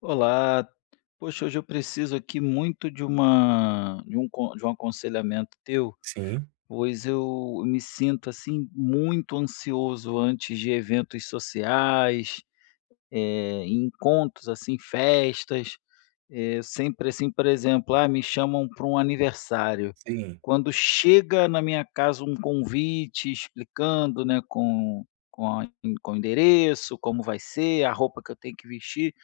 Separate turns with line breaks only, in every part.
Olá, poxa, hoje eu preciso aqui muito de uma de um con de um aconselhamento teu,
Sim,
pois eu me sinto, assim, muito ansioso antes de eventos sociais, encontros, assim, festas, sempre, assim, por exemplo, me chamam para um aniversário.
sim.
Quando chega na minha casa um convite explicando, né, com a com o endereço, como vai ser, a roupa que eu tenho que vestir,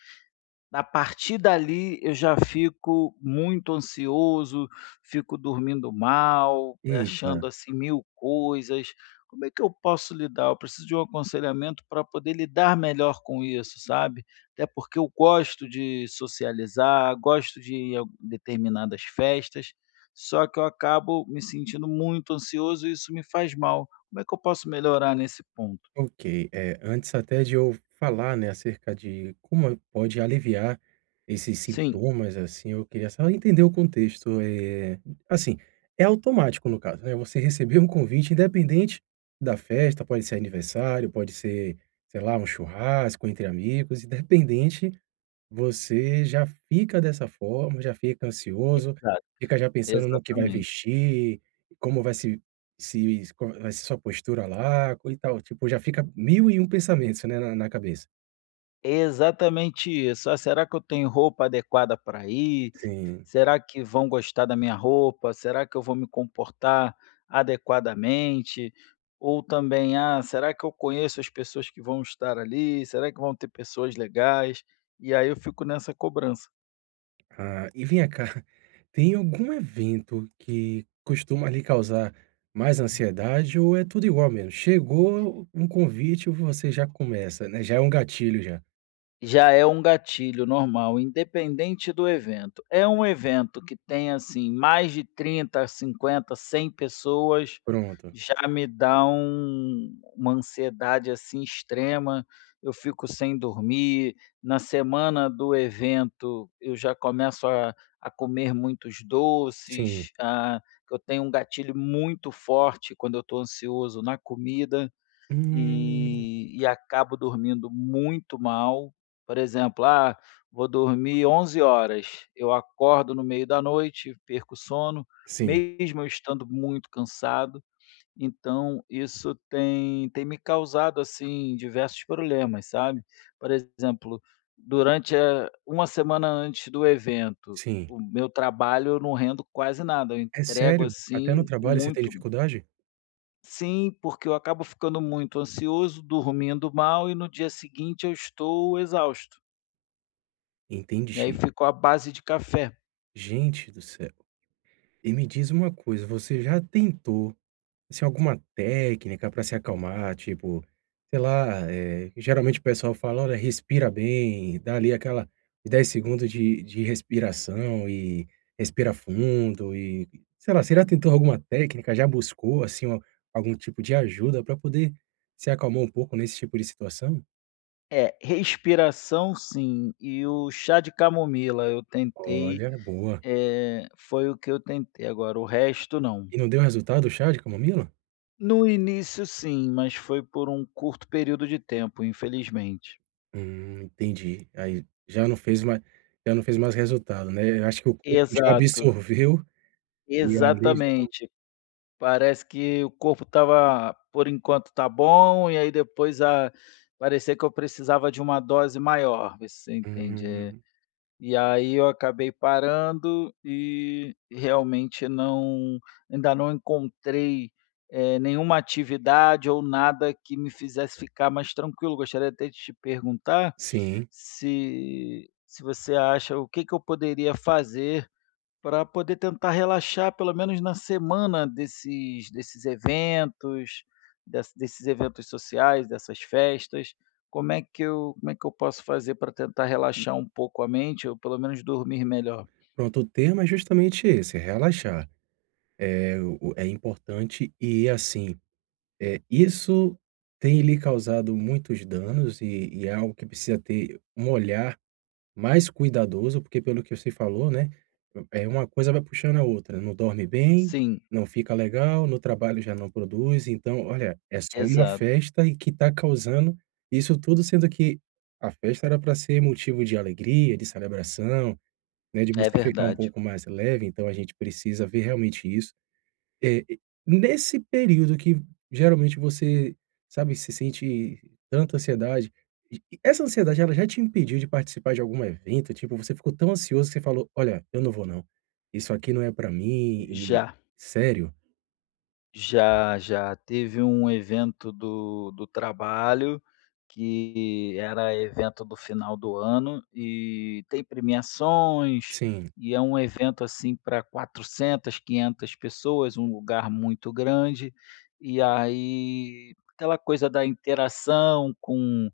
a partir dali eu já fico muito ansioso, fico dormindo mal,
Eita,
achando assim mil coisas. Como é que eu posso lidar? Eu preciso de um aconselhamento para poder lidar melhor com isso, sabe? Até porque eu gosto de socializar, gosto de ir a determinadas festas, só que eu acabo me sentindo muito ansioso e isso me faz mal. Como é que eu posso melhorar nesse ponto?
ok. É, antes até de eu falar, né, acerca de como pode aliviar esses
Sim,
sintomas, assim, eu queria só entender o contexto. É assim, é automático no caso, né, você recebeu um convite independente da festa, pode ser aniversário, pode ser, sei lá, um churrasco entre amigos, independente, você já fica dessa forma, já fica ansioso,
exato,
fica já pensando no que vai
exatamente.
vestir, como vai se se co vai ser sua postura lá, co e tal, tipo, já fica 1001 pensamentos, né, na cabeça.
Exatamente isso. "Ah, será que eu tenho roupa adequada para ir?
Sim.
Será que vão gostar da minha roupa? Será que eu vou me comportar adequadamente?" Ou também: "Ah, será que eu conheço as pessoas que vão estar ali? Será que vão ter pessoas legais?" E aí eu fico nessa cobrança.
Ah, e vem cá, tem algum evento que costuma lhe causar mais ansiedade ou é tudo igual mesmo? Chegou um convite, você já começa, né, já é um gatilho já.
Já é um gatilho normal, independente do evento. É um evento que tem, assim, mais de 30, 50, 100 pessoas,
Pronto.
já me dá uma ansiedade, assim, extrema. Eu fico sem dormir. Na semana do evento, eu já começo a comer muitos
Sim.
doces, eu tenho um gatilho muito forte quando eu estou ansioso na comida
Hum.
e acabo dormindo muito mal. Por exemplo, vou dormir 23 horas, eu acordo no meio da noite, perco o sono,
Sim,
mesmo eu estando muito cansado. Então isso tem me causado, assim, diversos problemas, sabe. Por exemplo, durante a 1 semana antes do evento,
sim.
o meu trabalho eu não rendo quase nada, eu
É
entrego,
sério? Até no
assim,
trabalho você tem
muito.
dificuldade?
Sim, porque eu acabo ficando muito ansioso, dormindo mal e no dia seguinte eu estou exausto. E aí
Entendi.
ficou a base de café.
Gente do céu. E me diz uma coisa, você já tentou, assim, alguma técnica pra se acalmar? Tipo, sei lá, geralmente o pessoal fala: "Olha, respira bem", dá ali aquela 10 segundos de respiração e respira fundo e sei lá, você já tentou alguma técnica? Já buscou, assim, uma algum tipo de ajuda pra poder se acalmar um pouco nesse tipo de situação?
É, respiração sim, e o chá de camomila eu tentei,
Olha, boa.
foi o que eu tentei, agora o resto não.
E não deu resultado o chá de camomila?
No início sim, mas foi por um curto período de tempo, infelizmente.
Entendi. Aí já não fez mais resultado, né. Eu acho que o corpo já
Exato,
absorveu e ali já
exatamente. Parece que o corpo estava por enquanto tá bom, e aí depois a parecia que eu precisava de uma dose maior, vê se você entende,
hum,
e aí eu acabei parando e realmente ainda não encontrei, nenhuma atividade ou nada que me fizesse ficar mais tranquilo. Gostaria até de te perguntar
sim.
se você acha o que que eu poderia fazer para poder tentar relaxar pelo menos na semana desses eventos, desses eventos sociais, dessas festas. Como é que eu posso fazer para tentar relaxar um pouco a mente ou pelo menos dormir melhor?
Pronto, o tema é justamente esse, é relaxar. É o é importante e, assim, é isso tem lhe causado muitos danos e é algo que precisa ter um olhar mais cuidadoso, porque pelo que você falou, né, é uma coisa vai puxando a outra, não dorme bem,
Sim,
não fica legal, no trabalho já não produz, então olha, é só uma
exato.
festa e que está causando isso tudo, sendo que a festa era para ser motivo de alegria, de celebração, né, de
É
você ficar um
verdade.
pouco mais leve, então a gente precisa ver realmente isso. É, e nesse período que geralmente você, sabe, se sente tanta ansiedade, e essa ansiedade ela já te impediu de participar de algum evento? Tipo, você ficou tão ansioso que você falou: "Olha, eu não vou não. Isso aqui não é pra mim" e
Já.
sério?
Já, já. Teve um evento do trabalho, que era evento do final do ano, e tem premiações,
Sim,
e é um evento, assim, para 400, 500 pessoas, um lugar muito grande, e aí aquela coisa da interação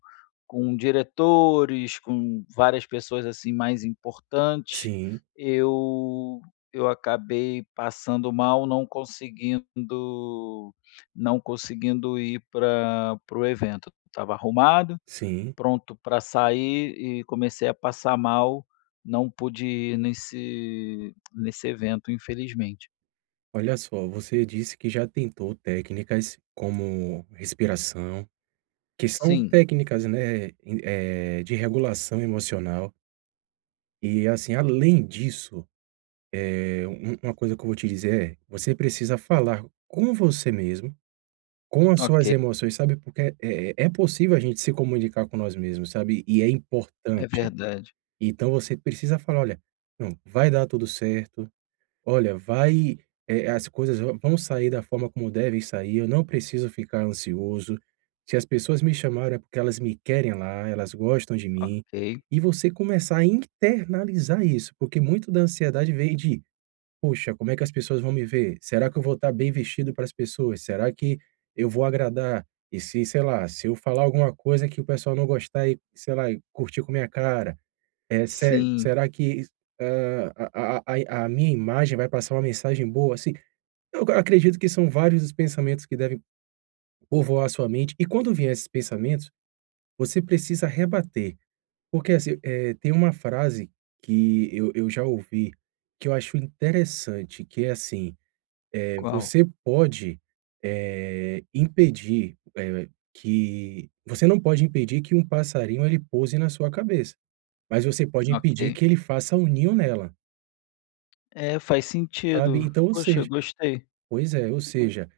com diretores, com várias pessoas, assim, mais importantes,
sim,
eu eu acabei passando mal, não conseguindo ir para o evento. Estava arrumado,
sim.
pronto para sair e comecei a passar mal, não pude ir nesse evento, infelizmente.
Olha só, você disse que já tentou técnicas como respiração, que são
Sim,
técnicas, né, em de regulação emocional e, assim, além disso é, uma coisa que eu vou te dizer é, você precisa falar com você mesmo, com as
ok,
suas emoções, sabe, porque é possível a gente se comunicar com nós mesmos, sabe, e é
é
importante.
verdade.
Então você precisa falar: "Olha, não, vai dar tudo certo. Olha, vai as coisas vã vão sair da forma como devem sair, eu não preciso ficar ansioso. Se as pessoas me chamaram é porque elas me querem lá, elas gostam de mim".
Ok.
E você começar a internalizar isso, porque muito da ansiedade vem de puxa, como é que as pessoas vão me ver? Será que eu vou estar bem vestido para as pessoas? Será que eu vou agradar? E se, sei lá, se eu falar alguma coisa que o pessoal não gostar e, sei lá, e curtir com minha cara, se
Sim,
será que, a minha imagem vai passar uma mensagem boa, assim? Acredito que são vários os pensamentos que devem povoar a sua mente e quando vier esses pensamentos, você precisa rebater, porque assim, tem uma frase que eu já ouvi, que eu acho interessante, que é assim: é,
qual?
você pode, impedir, que você não pode impedir que um passarinho ele pouse na sua cabeça, mas você pode impedir
Ok.
que ele faça um ninho nela,
É, faz
sabe.
sentido.
Então, ou
Poxa,
seja
gostei.
Pois é, ou seja,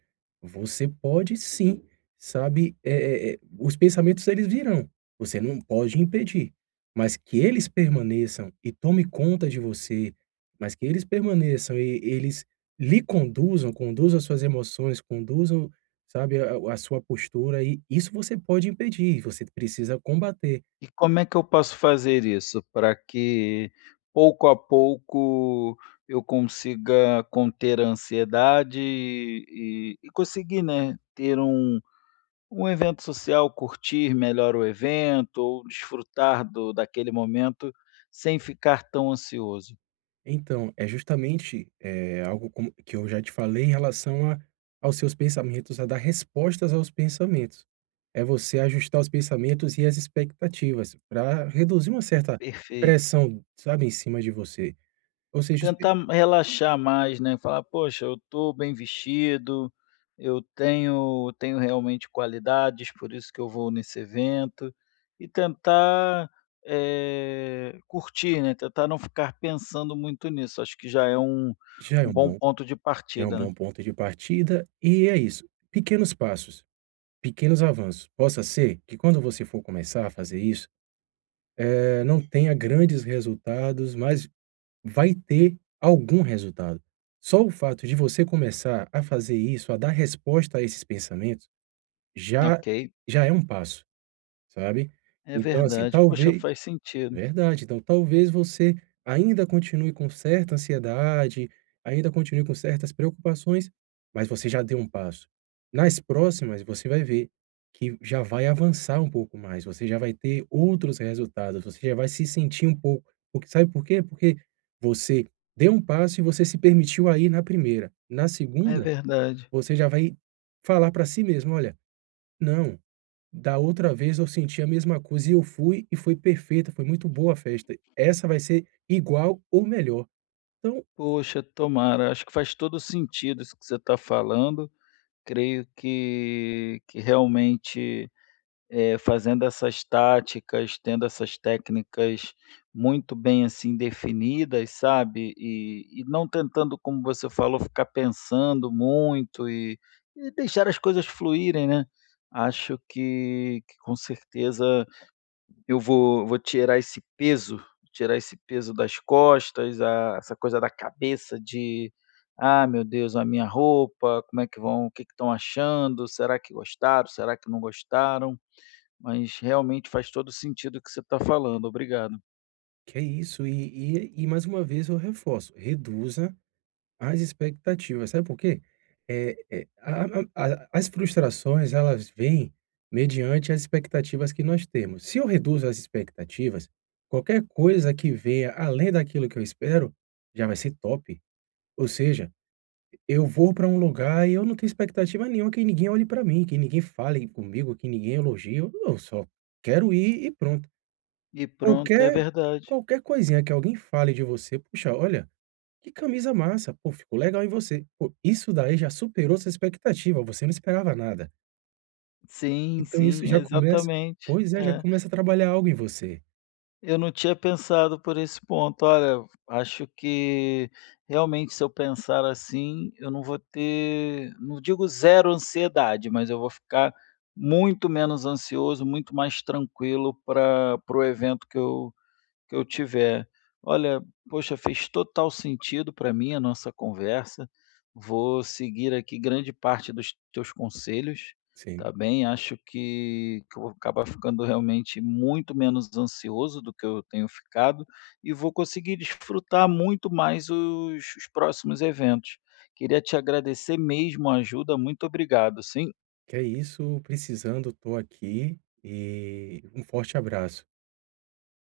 você pode sim, sabe, os pensamentos eles virão, você não pode impedir, mas que eles permaneçam e tome conta de você, mas que eles permaneçam e eles lhe conduzam, conduzam as suas emoções, conduzam, sabe, a sua postura e isso você pode impedir, você precisa combater.
E como é que eu posso fazer isso para que, pouco a pouco, eu consiga conter a ansiedade e conseguir, né, ter um evento social, curtir melhor o evento ou desfrutar do daquele momento sem ficar tão ansioso?
Então, é justamente, algo como que eu já te falei em relação a aos seus pensamentos, a dar respostas aos pensamentos. É você ajustar os pensamentos e as expectativas para reduzir uma certa
Perfeito.
pressão, sabe, em cima de você. Ou seja, os pe
Tentar relaxar mais, né, falar: "Poxa, eu estou bem vestido, eu tenho realmente qualidades, por isso que eu vou nesse evento", e tentar, curtir, né, tentar não ficar pensando muito nisso, acho que já é um
já é
um
um
bom
bom
ponto de
já é um
partida, né.
bom ponto de partida e é isso, pequenos passos, pequenos avanços. Possa ser que quando você for começar a fazer isso, não tenha grandes resultados, mas vai ter algum resultado. Só o fato de você começar a fazer isso, a dar resposta a esses pensamentos, já
Ok,
já é um passo, sabe.
é
Então, assim,
verdade, poxa,
talvez
faz sentido,
Verdade. Então, talvez você ainda continue com certa ansiedade, ainda continue com certas preocupações, mas você já deu um passo. Nas próximas, você vai ver que já vai avançar um pouco mais, você já vai ter outros resultados, você já vai se sentir um pouco. Porque, sabe por quê? Porque você deu um passo e você se permitiu aí na primeira. Na
é
segunda,
verdade.
você já vai falar para si mesmo: olha, não. Da outra vez eu senti a mesma coisa e eu fui e foi perfeita, foi muito boa a festa. Essa vai ser igual ou melhor. Então,
Poxa, tomara, acho que faz todo sentido isso que você está falando, creio que realmente, fazendo essas táticas, tendo essas técnicas muito bem, assim, definidas, sabe, e não tentando, como você falou, ficar pensando muito e deixar as coisas fluírem, né. Acho que com certeza eu vou tirar esse peso das costas, a essa coisa da cabeça de: "Ah, meu Deus, a minha roupa, como é que vão o que que estão achando? Será que gostaram? Será que não gostaram?" Mas realmente faz todo sentido o que você está falando, obrigado.
que é isso. E mais uma vez eu reforço, reduza as expectativas. Sabe por quê? É, é, a- as frustrações, elas vêm mediante as expectativas que nós temos. Se eu reduzo as expectativas, qualquer coisa que venha além daquilo que eu espero, já vai ser top. Ou seja, eu vou para um lugar e eu não tenho expectativa nenhuma que ninguém olhe para mim, que ninguém fale comigo, que ninguém elogie, eu só quero ir e pronto.
E pronto, é
Qualquer
verdade.
qualquer coisinha que alguém fale de você: "Puxa, olha, que camisa massa, pô, ficou legal em você". Pô, isso daí já superou sua expectativa, você não esperava nada.
Sim,
Então isso
sim,
já começa
exatamente.
pois é, já
É.
começa a trabalhar algo em você.
Eu não tinha pensado por esse ponto. Olha, acho que realmente se eu pensar assim, eu não vou ter, não digo zero ansiedade, mas eu vou ficar muito menos ansioso, muito mais tranquilo para o evento que eu tiver: "Olha, poxa, fez total sentido para mim a nossa conversa, vou seguir aqui grande parte dos teus conselhos,
Sim.
tá bem? Acho que eu vou acabar ficando realmente muito menos ansioso do que eu tenho ficado e vou conseguir desfrutar muito mais os próximos eventos. Queria te agradecer mesmo a ajuda, muito obrigado, sim."
Que é isso, precisando, tô aqui e um forte abraço.